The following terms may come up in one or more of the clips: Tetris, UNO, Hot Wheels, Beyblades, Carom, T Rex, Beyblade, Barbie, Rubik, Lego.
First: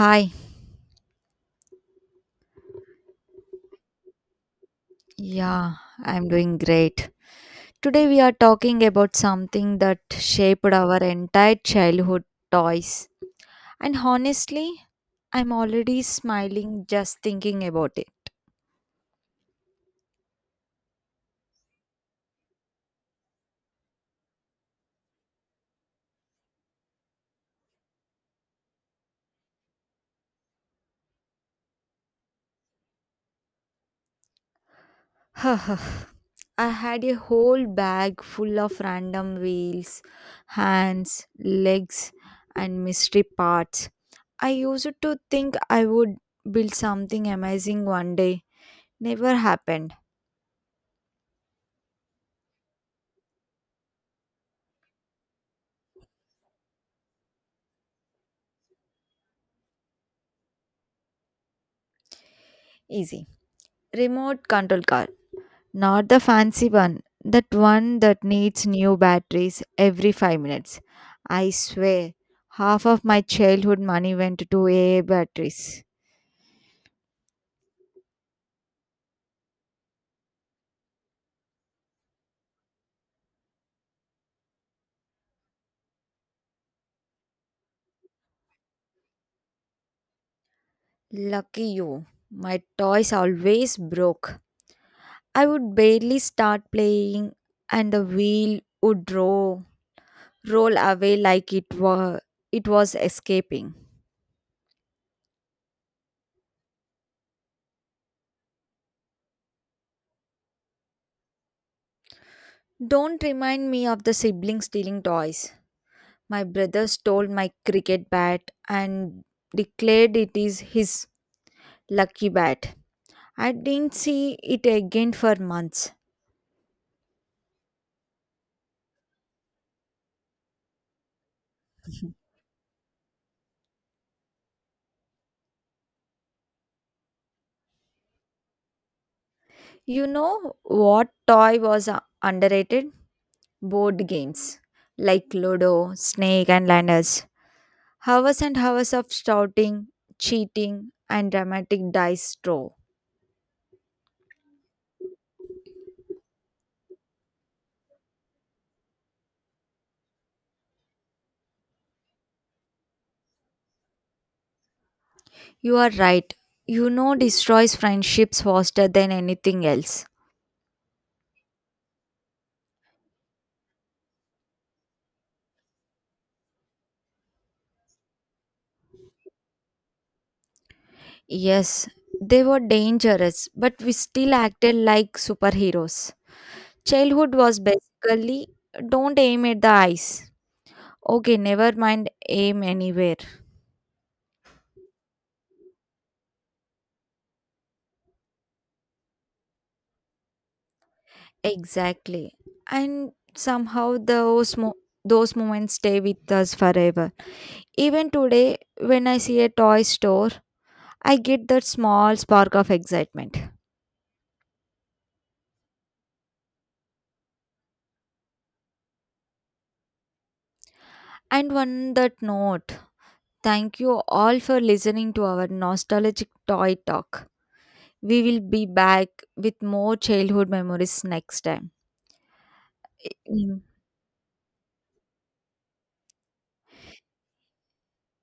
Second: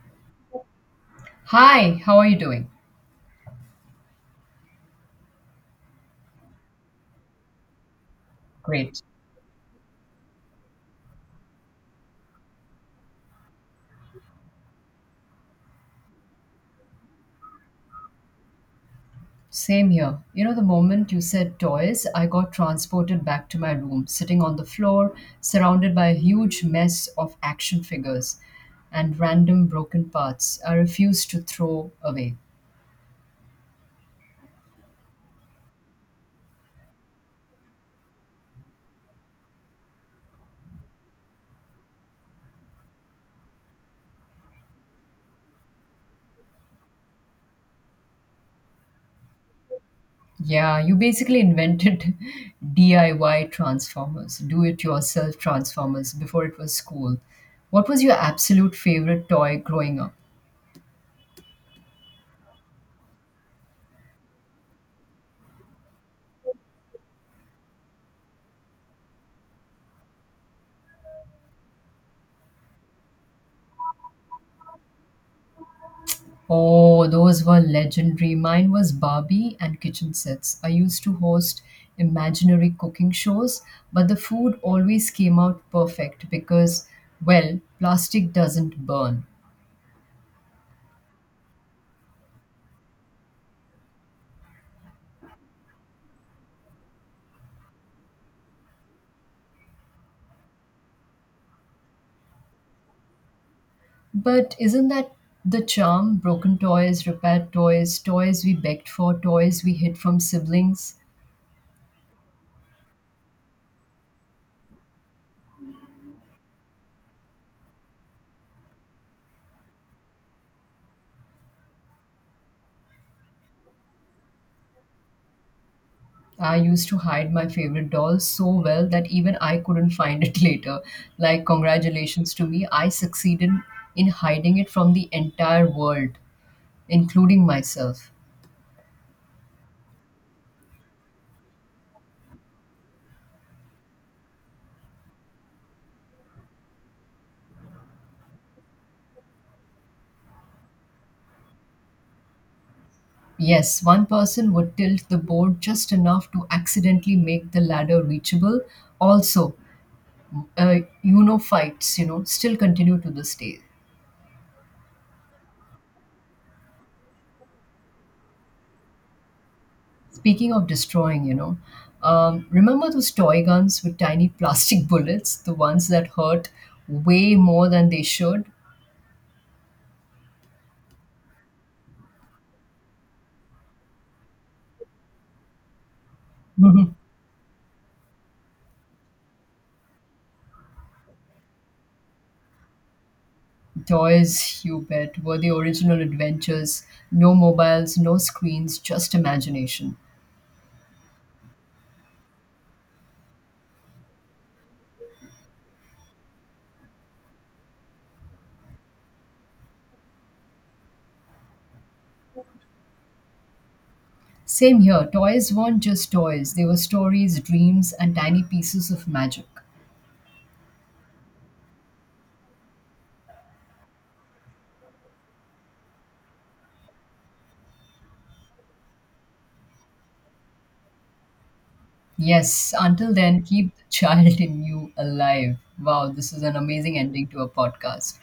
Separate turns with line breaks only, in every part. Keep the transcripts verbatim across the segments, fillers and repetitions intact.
Hi,
Hi, how are you doing?
yeah, I'm doing great. Today we are talking
Great.
about something that shaped our entire childhood toys. And honestly, I'm already smiling just thinking about it.
Same here. You know, the moment you said toys, I got transported back to my room, sitting on the floor, surrounded by a huge mess of action figures and random broken parts I refused to throw away.
I had a whole bag full of random wheels, hands, legs, and mystery parts. I used to think I would build something amazing one day. Never happened.
Yeah, you basically invented D I Y transformers, do it yourself transformers, before it was cool. What was your absolute favorite toy growing up?
Easy. Remote control car. Not the fancy one, that one that needs new batteries every five minutes. I swear, half of my childhood money went to A A batteries.
Oh, those were legendary. Mine was Barbie and kitchen sets. I used to host imaginary cooking shows, but the food always came out perfect because, well, plastic doesn't burn.
Lucky you. My toys always broke. I would barely start playing and the wheel would roll, roll away like it were it was escaping.
But isn't that the charm? Broken toys, repaired toys, toys we begged for, toys we hid from siblings.
Don't remind me of the sibling stealing toys. My brother stole my cricket bat and declared it is his lucky bat. I didn't see it again for months.
I used to hide my favorite doll so well that even I couldn't find it later. Like, congratulations to me, I succeeded in hiding it from the entire world, including myself.
You know what toy was uh, underrated? Board games like Ludo, Snake, and Ladders. Hours and hours of shouting, cheating, and dramatic dice throw.
Yes, one person would tilt the board just enough to accidentally make the ladder reachable. Also, uh, you know, fights, you know, still continue to this day.
You are right. You know destroys friendships faster than anything else.
Speaking of destroying, you know, um, remember those toy guns with tiny plastic bullets, the ones that hurt way more than they should?
Yes, they were dangerous, but we still acted like superheroes.
Mhm.
Childhood was basically don't aim at the eyes. Okay, never mind, aim anywhere.
Toys, you bet, were the original adventures. No mobiles, no screens, just imagination.
Exactly. And somehow those mo- those moments stay with us forever. Even today, when I see a toy store, I get that small spark of excitement.
Same here, toys weren't just toys, they were stories, dreams, and tiny pieces of magic.
And on that note, thank you all for listening to our nostalgic toy talk. We will be back with more childhood memories next time.
Yes, until then,
Mm,
keep the child in you alive. Wow, this is an amazing ending to a podcast.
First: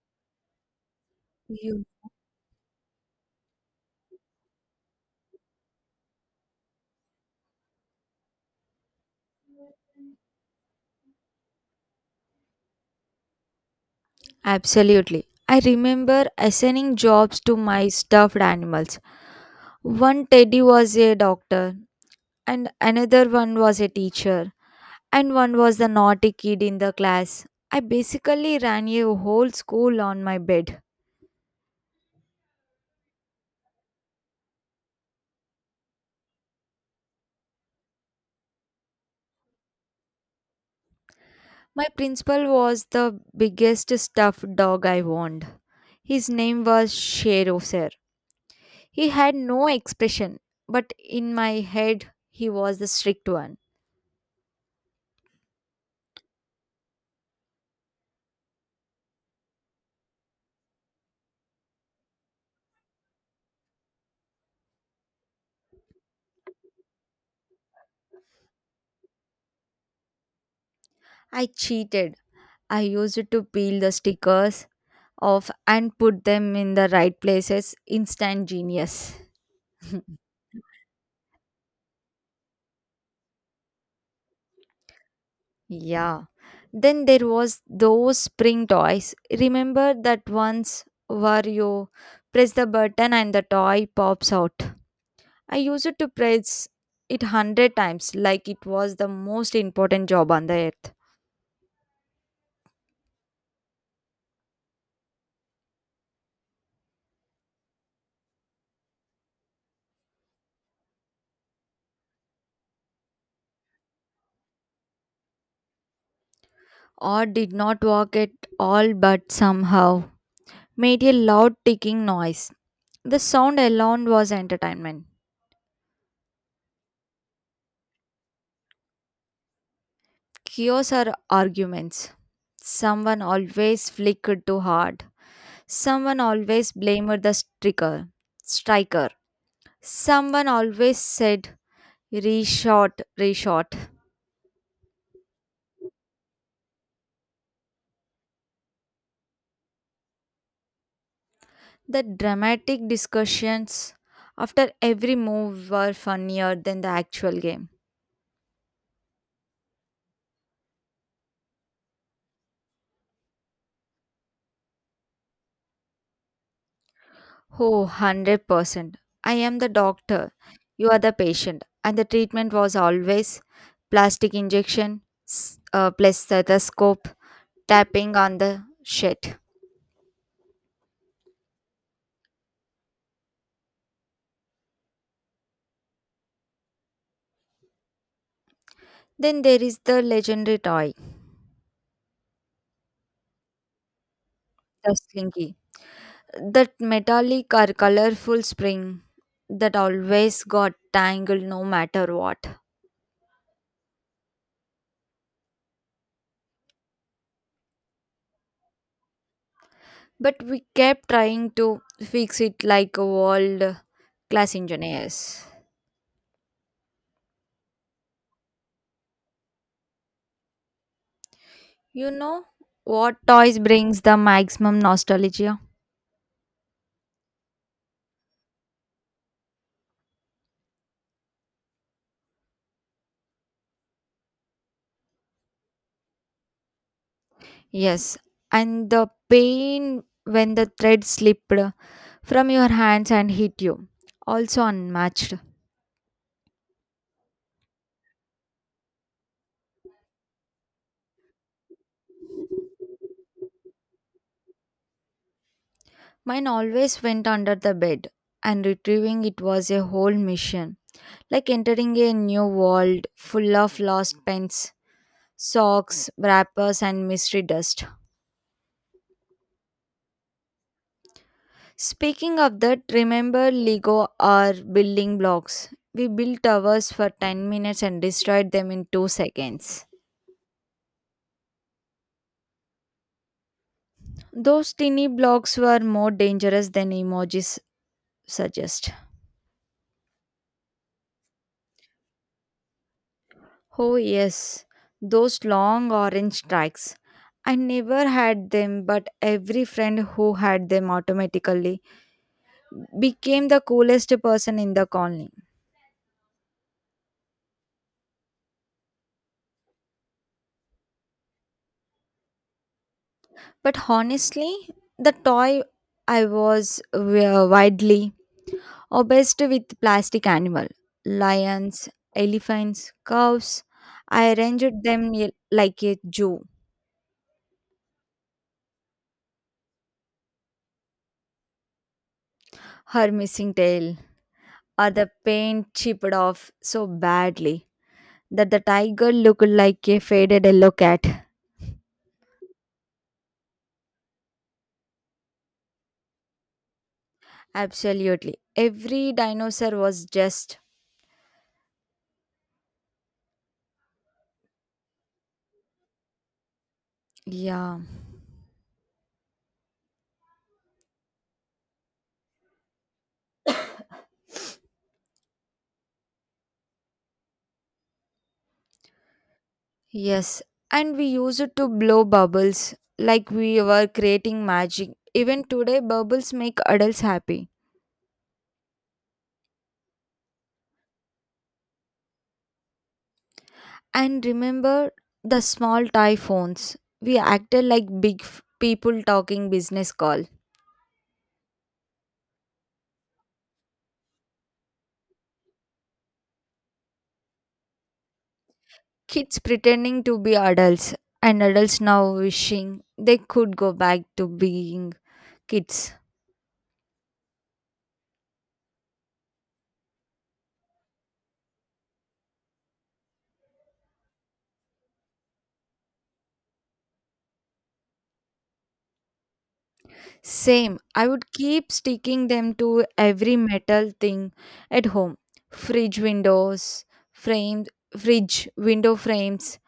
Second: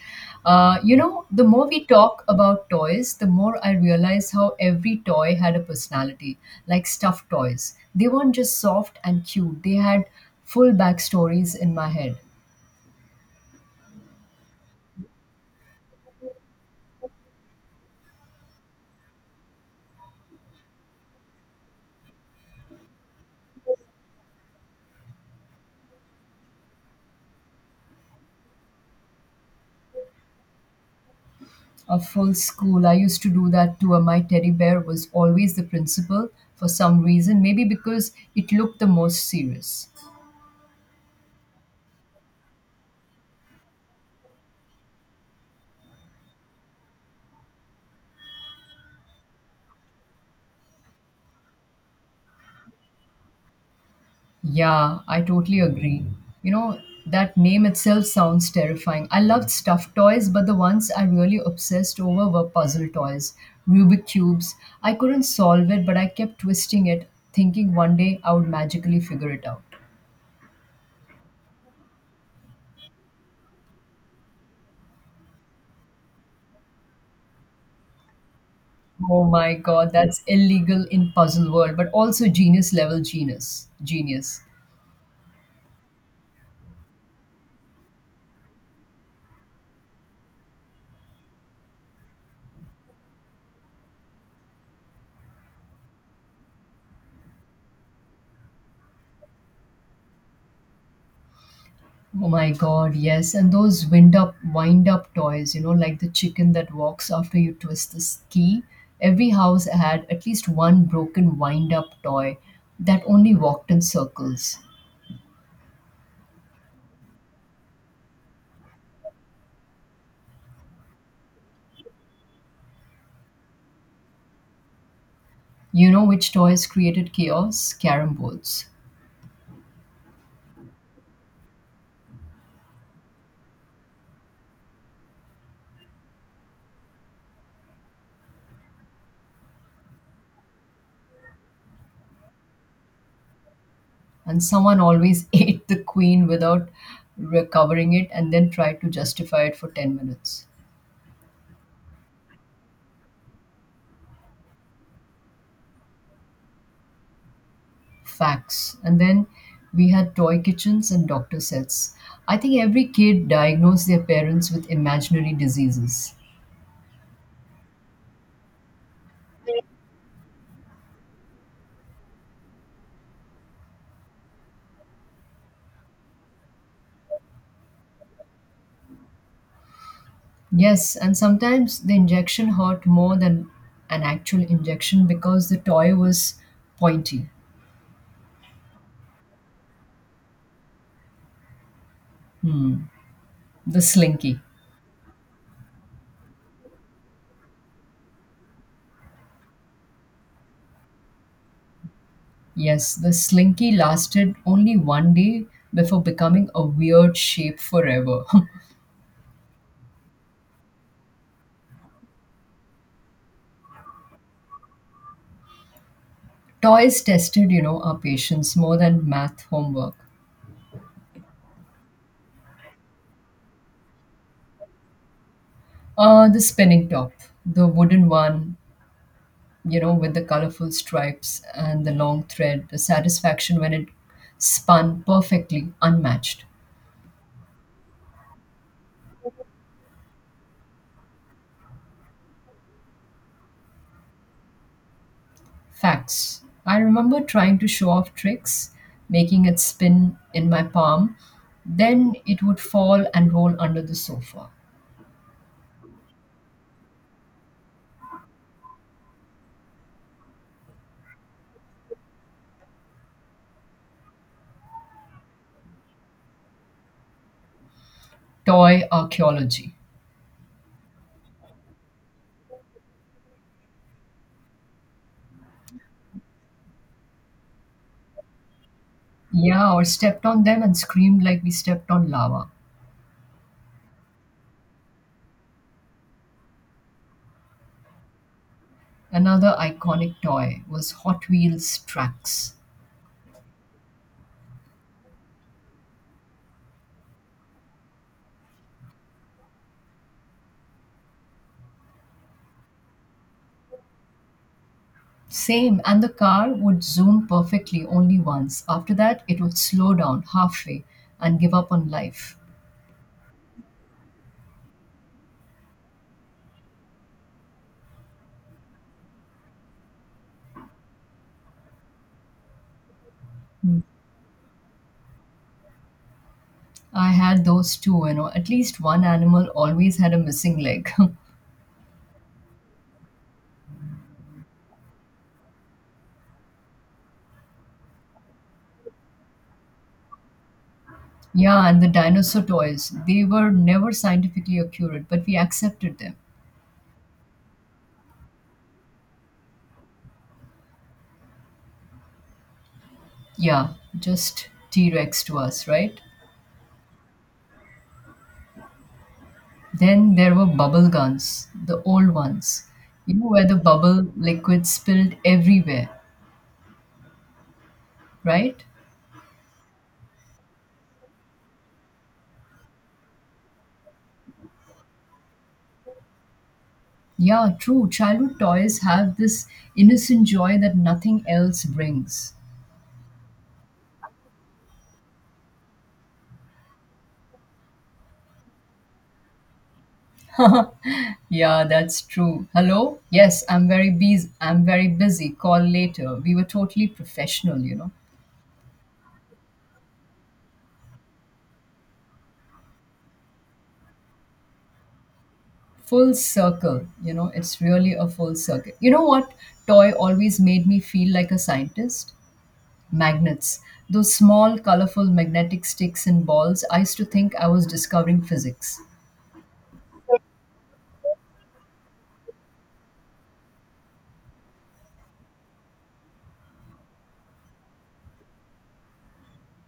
Uh, you know, the more we
you-
talk about toys, the more I realize how every toy had a personality, like stuffed toys. They weren't just soft and cute, they had full backstories in my head.
Absolutely. I remember assigning jobs to my stuffed animals. One teddy was a doctor, and another one was a teacher, and one was the naughty kid in the class. I basically ran a whole school on my bed.
A full school, I used to do that too. My teddy bear was always the principal for some reason, maybe because it looked the most serious.
My principal was the biggest stuffed dog I owned. His name was Shero, Sir. He had no expression, but in my head, he was the strict one.
Yeah, I totally agree. You know, that name itself sounds terrifying. I loved stuffed toys, but the ones I really obsessed over were puzzle toys, Rubik cubes. I couldn't solve it, but I kept twisting it, thinking one day I would magically figure it out.
I cheated. I used to peel the stickers off and put them in the right places. Instant genius.
Oh my god, that's illegal in puzzle world, but also genius level genius. Genius.
Yeah. Then there was those spring toys. Remember that ones where you press the button and the toy pops out. I used to press it hundred times like it was the most important job on the earth.
Oh my God, yes. And those wind up, wind up toys, you know, like the chicken that walks after you twist the key. Every house had at least one broken wind up toy that only walked in circles.
Or did not work at all but somehow made a loud ticking noise. The sound alone was entertainment.
You know which toys created chaos? Carom boards.
Chaos or arguments. Someone always flickered too hard. Someone always blamed the striker. Striker. Someone always said reshot, reshot.
And someone always ate the queen without recovering it and then tried to justify it for ten minutes.
The dramatic discussions after every move were funnier than the actual game.
Facts. And then we had toy kitchens and doctor sets. I think every kid diagnosed their parents with imaginary diseases.
Oh, one hundred percent. I am the doctor. You are the patient. And the treatment was always plastic injection, s- uh, plus stethoscope, tapping on the shit.
Yes, and sometimes the injection hurt more than an actual injection because the toy was pointy,
Then there is the legendary toy,
the slinky.
the slinky. That metallic or colorful spring that always got tangled no matter what.
Yes, the slinky lasted only one day before becoming a weird shape forever.
But we kept trying to fix it like world class engineers.
Toys tested, you know, our patience more than math homework.
You know what toys brings the maximum nostalgia?
Uh, the spinning top, the wooden one you know, with the colorful stripes and the long thread, the satisfaction when it spun perfectly, unmatched.
Yes, and the pain when the thread slipped from your hands and hit you. Also unmatched.
Facts. I remember trying to show off tricks, making it spin in my palm, then it would fall and roll under the sofa.
Mine always went under the bed, and retrieving it was a whole mission. Like entering a new world full of lost pens, socks, wrappers, and mystery dust.
Toy archaeology.
Speaking of that, remember Lego or building blocks? We built towers for ten minutes and destroyed them in two
Yeah, or
seconds.
stepped on them and screamed like we stepped on lava.
Those tiny blocks were more dangerous than emojis suggest.
Another iconic toy was Hot Wheels tracks.
Oh, yes, those long orange strikes. I never had them, but every friend who had them automatically became the coolest person in the colony.
Same, and the car would zoom perfectly only once. After that, it would slow down halfway and give up on life.
But honestly, the toy I was uh, widely obsessed with plastic animal lions, elephants, cows. I arranged them y- Like a zoo.
I had those too, you know. At least one animal always had a missing leg.
Her missing tail or the paint chipped off so badly that the tiger looked like a faded yellow cat.
Yeah, and the dinosaur toys, they were never scientifically accurate, but we accepted them.
Absolutely, every dinosaur was just
Yeah, just T Rex to us, right?
yeah.
Then there were bubble guns, the old ones, you know, where the bubble liquid spilled everywhere, right?
Yes, and we used to blow bubbles like we were creating magic. Even today bubbles make adults happy.
Yeah, true. Childhood toys have this innocent joy that nothing else brings.
And remember the small toy phones. We acted like big f- people talking business call.
Yeah, that's true. Hello? Yes, I'm very busy. I'm very busy. Call later. We were totally professional, you know.
Kids pretending to be adults, and adults now wishing they could go back to being kids.
Full circle, you know, it's really a full circle. You know what toy always made me feel like a scientist? Magnets. Those small, colorful magnetic sticks and balls, I used to think I was discovering physics.
Same, I would keep sticking them to every metal thing at home: fridge windows, frames, fridge window frames,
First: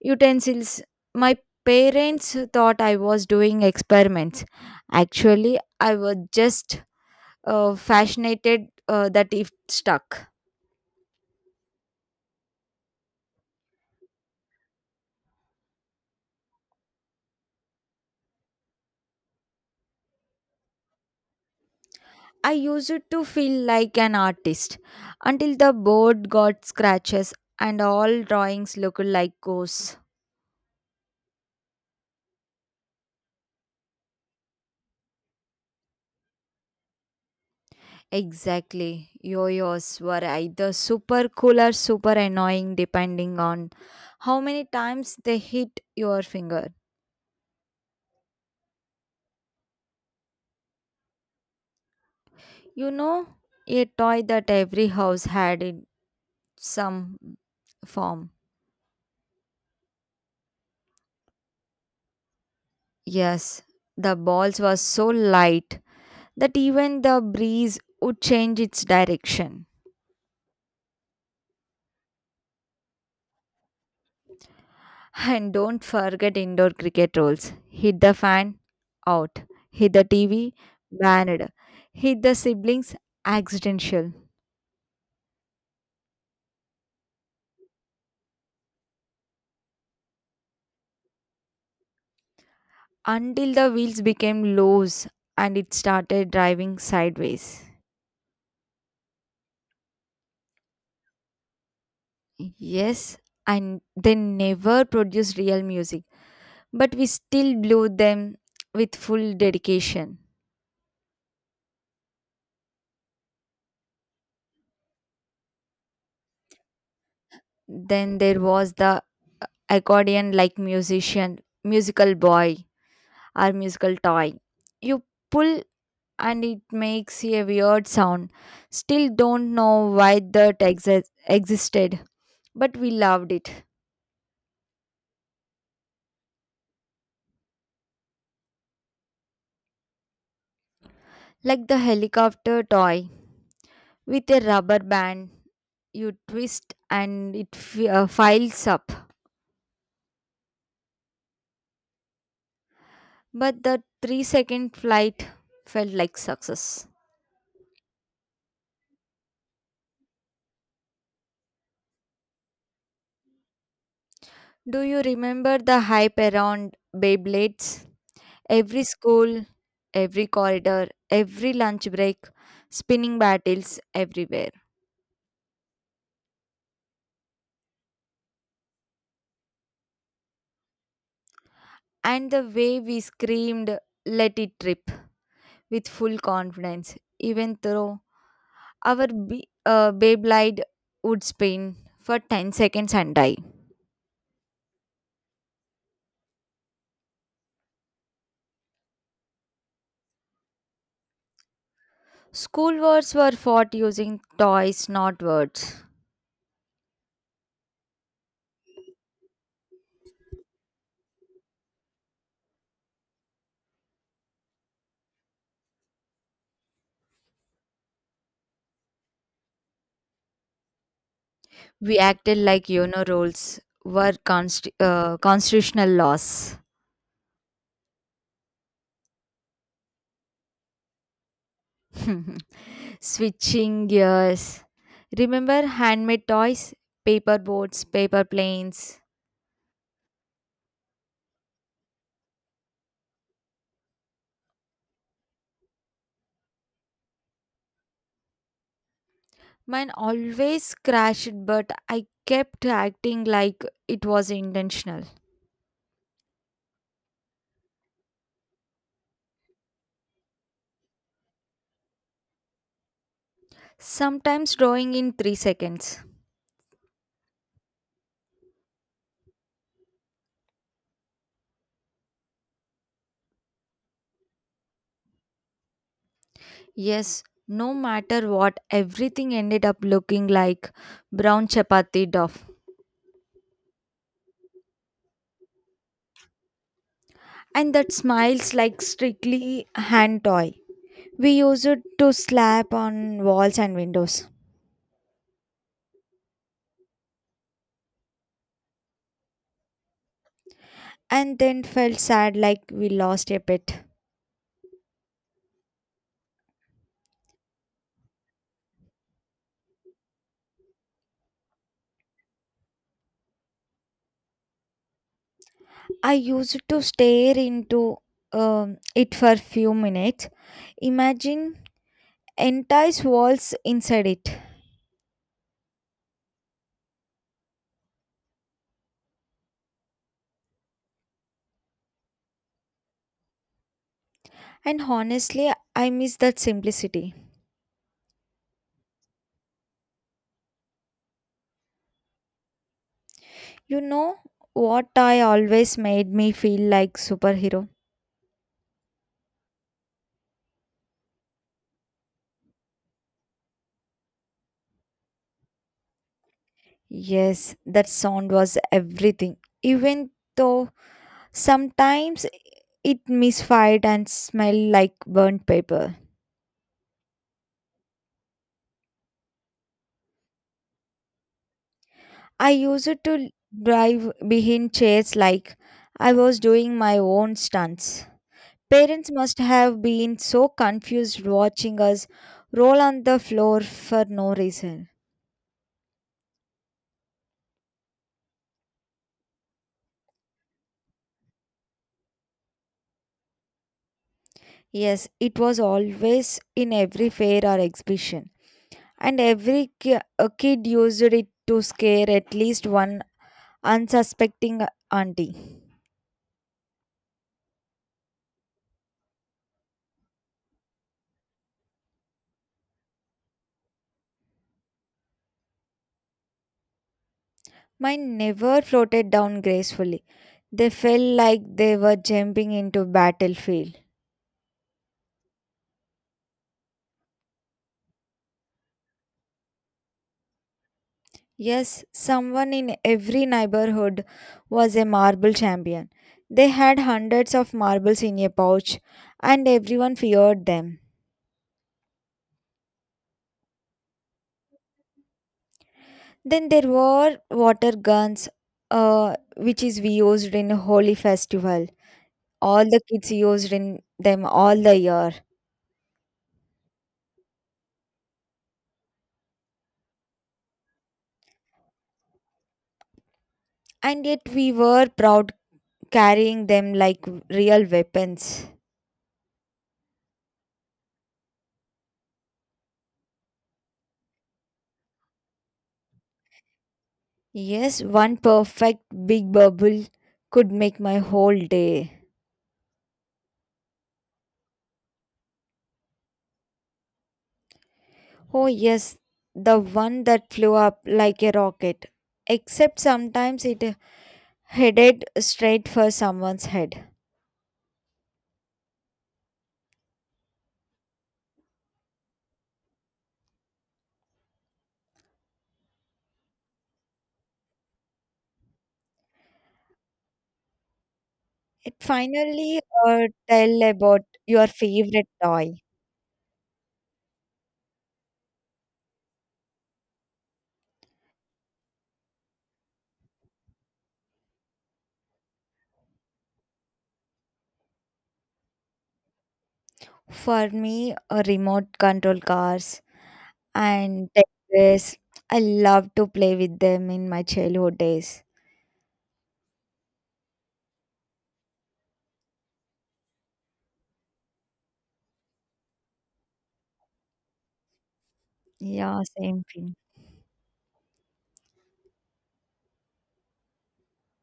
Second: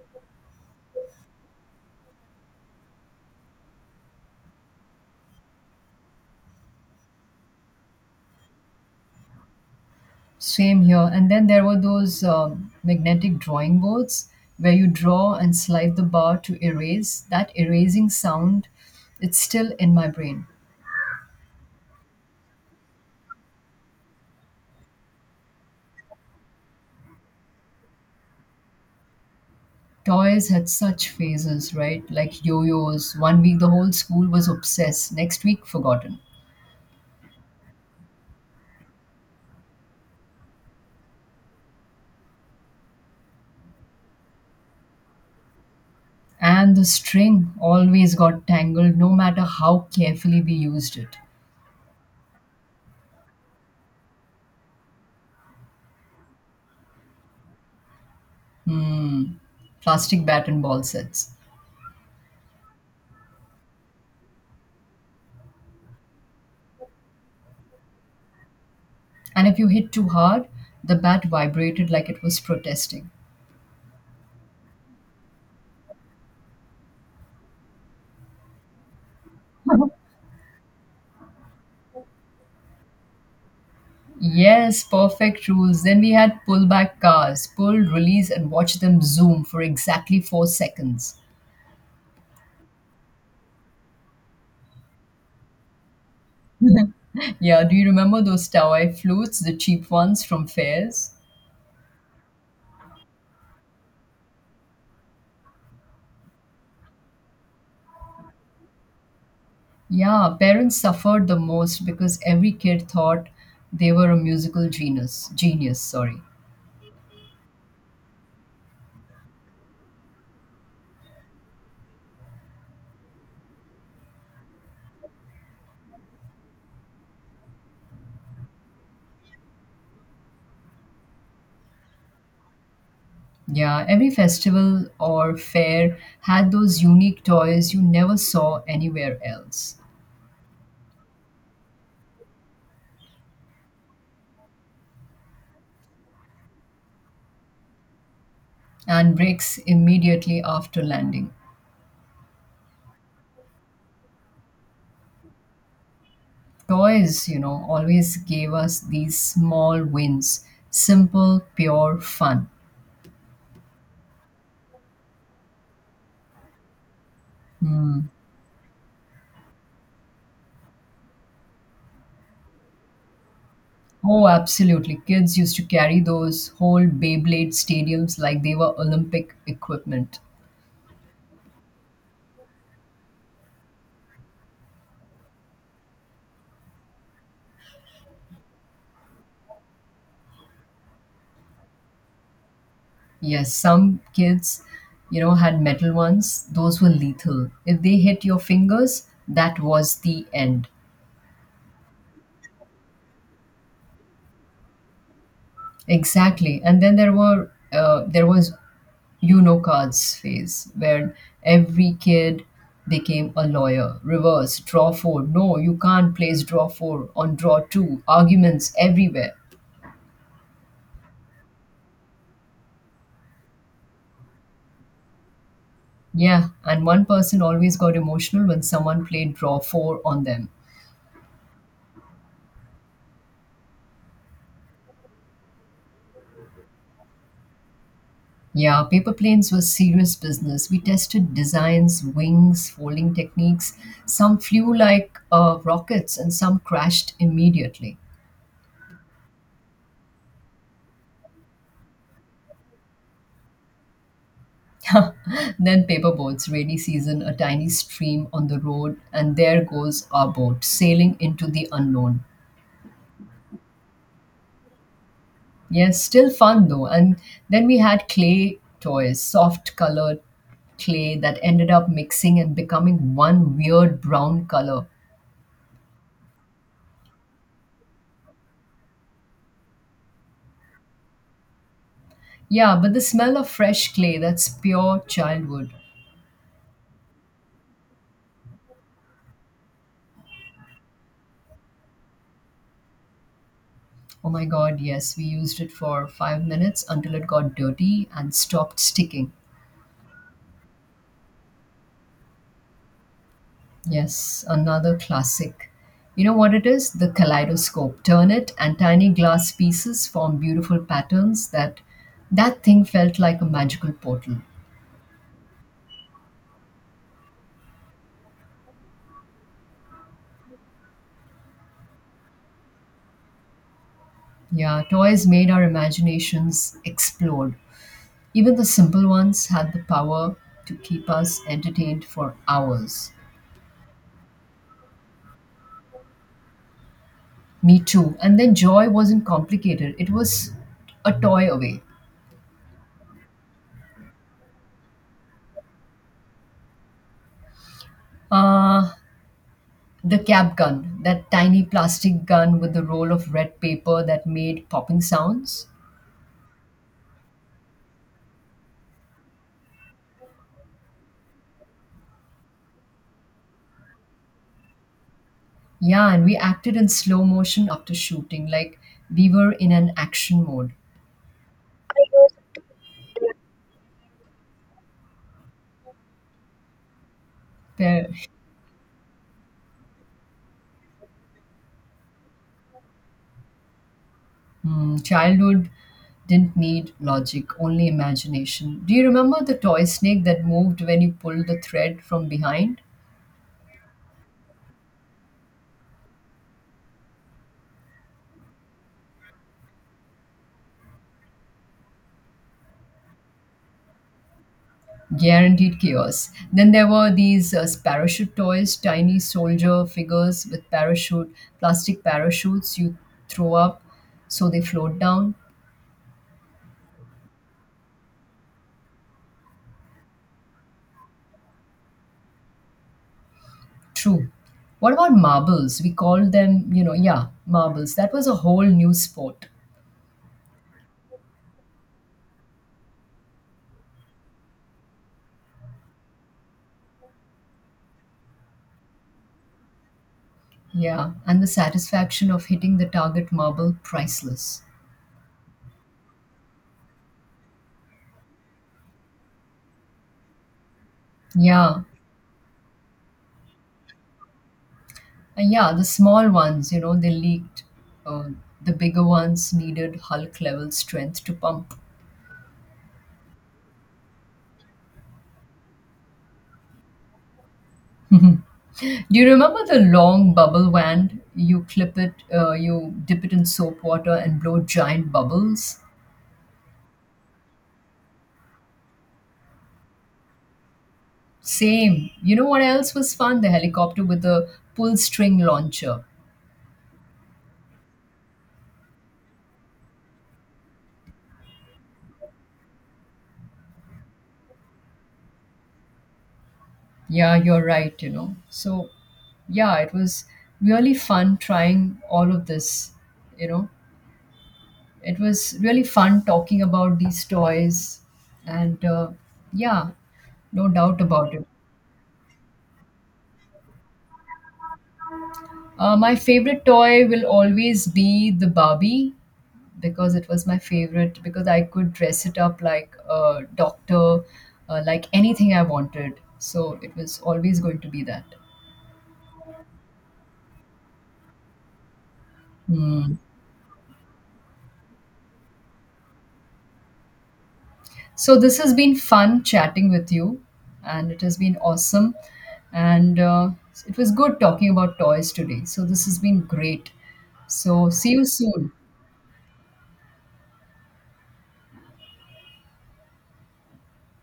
utensils. My parents thought I was doing experiments. Actually, I was just uh, fascinated uh, that it stuck.
Same here. And then there were those um, magnetic drawing boards where you draw and slide the bar to erase. That erasing sound, it's still in my brain.
I used to feel like an artist until the board got scratches and all drawings looked like ghosts.
Toys had such phases, right? Like yo yo's. One week the whole school was obsessed, next week forgotten.
Exactly. Yo-yos were either super cool or super annoying depending on how many times they hit your finger.
And the string always got tangled no matter how carefully we used it.
You know, a toy that every house had in some form.
Hmm. Plastic bat and ball sets.
Yes, the balls were so light that even the breeze would change its
And if you
direction.
hit too hard, the bat vibrated like it was protesting.
And don't forget indoor cricket rules. Hit the fan, out. Hit the T V, banned. Hit the siblings, accidental.
Yes, perfect rules. Then we had pull back cars, pull, release, and watch them zoom for exactly four seconds.
Until the wheels became loose and it started driving sideways.
Yeah, do you remember those Tawai flutes, the cheap ones from fairs?
Yes, and they never produced real music, but we still blew them with full dedication.
Yeah, parents suffered the most because every kid thought they were a musical genius. Genius, sorry.
Then there was the accordion like musician, musical boy or musical toy. You pull and it makes a weird sound. Still don't know why that exi- existed, but we loved it.
Yeah, every festival or fair had those unique toys you never saw anywhere else
Like the helicopter toy with a rubber band, you twist and it f- uh, files up.
and breaks immediately after landing.
But the three second flight felt like success.
Toys, you know, always gave us these small wins, simple, pure fun.
Do you remember the hype around Beyblades?
Hmm.
Every school, every corridor, every lunch break, spinning battles
Oh,
everywhere.
absolutely. Kids used to carry those whole Beyblade stadiums like they were Olympic equipment.
And the way we screamed, let it rip, with full confidence, even though our b- uh, Beyblade would spin for ten seconds and die.
Yes, some kids, you know, had metal ones. Those were lethal. If they hit your fingers, that was the end.
School wars were fought using toys, not words.
Exactly. And then there were uh, there was you know cards phase where every kid became a lawyer reverse draw four no you can't place draw four on draw two arguments everywhere.
We acted like UNO rules were const- uh, constitutional
Yeah,
laws.
and one person always got emotional when someone played draw four on them.
Switching gears. Remember handmade toys? Paper boats, paper
Yeah,
planes.
paper planes was serious business, we tested designs wings folding techniques, some flew like uh, rockets and some crashed immediately.
Mine always crashed, but I kept acting like it was intentional.
Then paperboats, rainy season, a tiny stream on the road, and there goes our boat, sailing into the unknown.
Sometimes drawing in three
Yes,
seconds.
still fun though. And then we had clay toys, soft colored clay that ended up mixing and becoming one weird brown color.
Yes, no matter what, everything ended up looking like brown chapati duff.
Yeah, but the smell of fresh clay, that's pure childhood.
And that smiles like strictly hand toy. We used it to slap on walls and windows.
Oh my god, yes, we used it for five minutes until it got dirty and stopped sticking.
And then felt sad like we lost a pet.
Yes, another classic. You know what it is? The kaleidoscope. Turn it, and tiny glass pieces form beautiful patterns. That that thing felt like a magical portal.
I used to stare into um, it for few minutes, imagine entire walls inside it.
Yeah, toys made our imaginations explode. Even the simple ones had the power to keep us entertained for hours.
And honestly, I miss that simplicity.
Me too. And then joy wasn't complicated. It was a toy away.
You know what I always made me feel like superhero?
Uh, The cap gun, that tiny plastic gun with the roll of red paper that made popping sounds.
Yes, that sound was everything. Even though sometimes it misfired and smelled like burnt paper.
Yeah, and we acted in slow motion after shooting, like we were in an action mode.
I used to drive behind chairs like I was doing my own stunts.
Where,
Parents must have been so confused watching us roll on the floor for no reason.
hmm, childhood didn't need logic, only imagination. Do you remember the toy snake that moved when you pulled the thread from behind?
Yes, it was always in every fair or exhibition, and every ki- a kid used it to scare at least one unsuspecting auntie.
Guaranteed chaos. Then there were these uh, parachute toys, tiny soldier figures with parachute, plastic parachutes you throw up so they float down.
Mine never floated down gracefully. They felt like they were jumping into battlefield.
True. What about marbles? We called them, you know, yeah, marbles. That was a whole new sport.
Yes, someone in every neighborhood was a marble champion. They had hundreds of marbles in a pouch, and everyone feared them.
Yeah, and the satisfaction of hitting the target marble, priceless.
Then there were water guns, uh, which is used in holy festival.
Yeah,
All the kids used in them all the year,
and yeah, the small ones, you know, they leaked. Uh, the bigger ones needed Hulk level strength to pump.
and yet we were proud carrying them like real weapons.
Do you remember the long bubble wand? You clip it, uh, you dip it in soap water and blow giant bubbles.
Yes, one perfect big bubble could make my whole day.
Same. You know what else was fun? The helicopter with the pull string launcher.
Oh, yes, the one that flew up like a rocket. Except sometimes it headed straight for someone's head.
Yeah, you're right, you know. So, yeah, it was really fun trying all of this, you know. It was really fun talking about these toys and, uh, yeah, no doubt about it.
It finally uh, tell about your favorite toy.
Uh, my favorite toy will always be the Barbie, because it was my favorite because I could dress it up like a doctor, uh, like anything I wanted. So it was always going to be that.
For me, uh, remote control cars
Hmm.
and Tetris. I love to play with them in my childhood days.
So this has been fun chatting with you, and it has been awesome. And uh, it was good talking about toys today. So this has been great. So see you soon.
Yeah, same thing.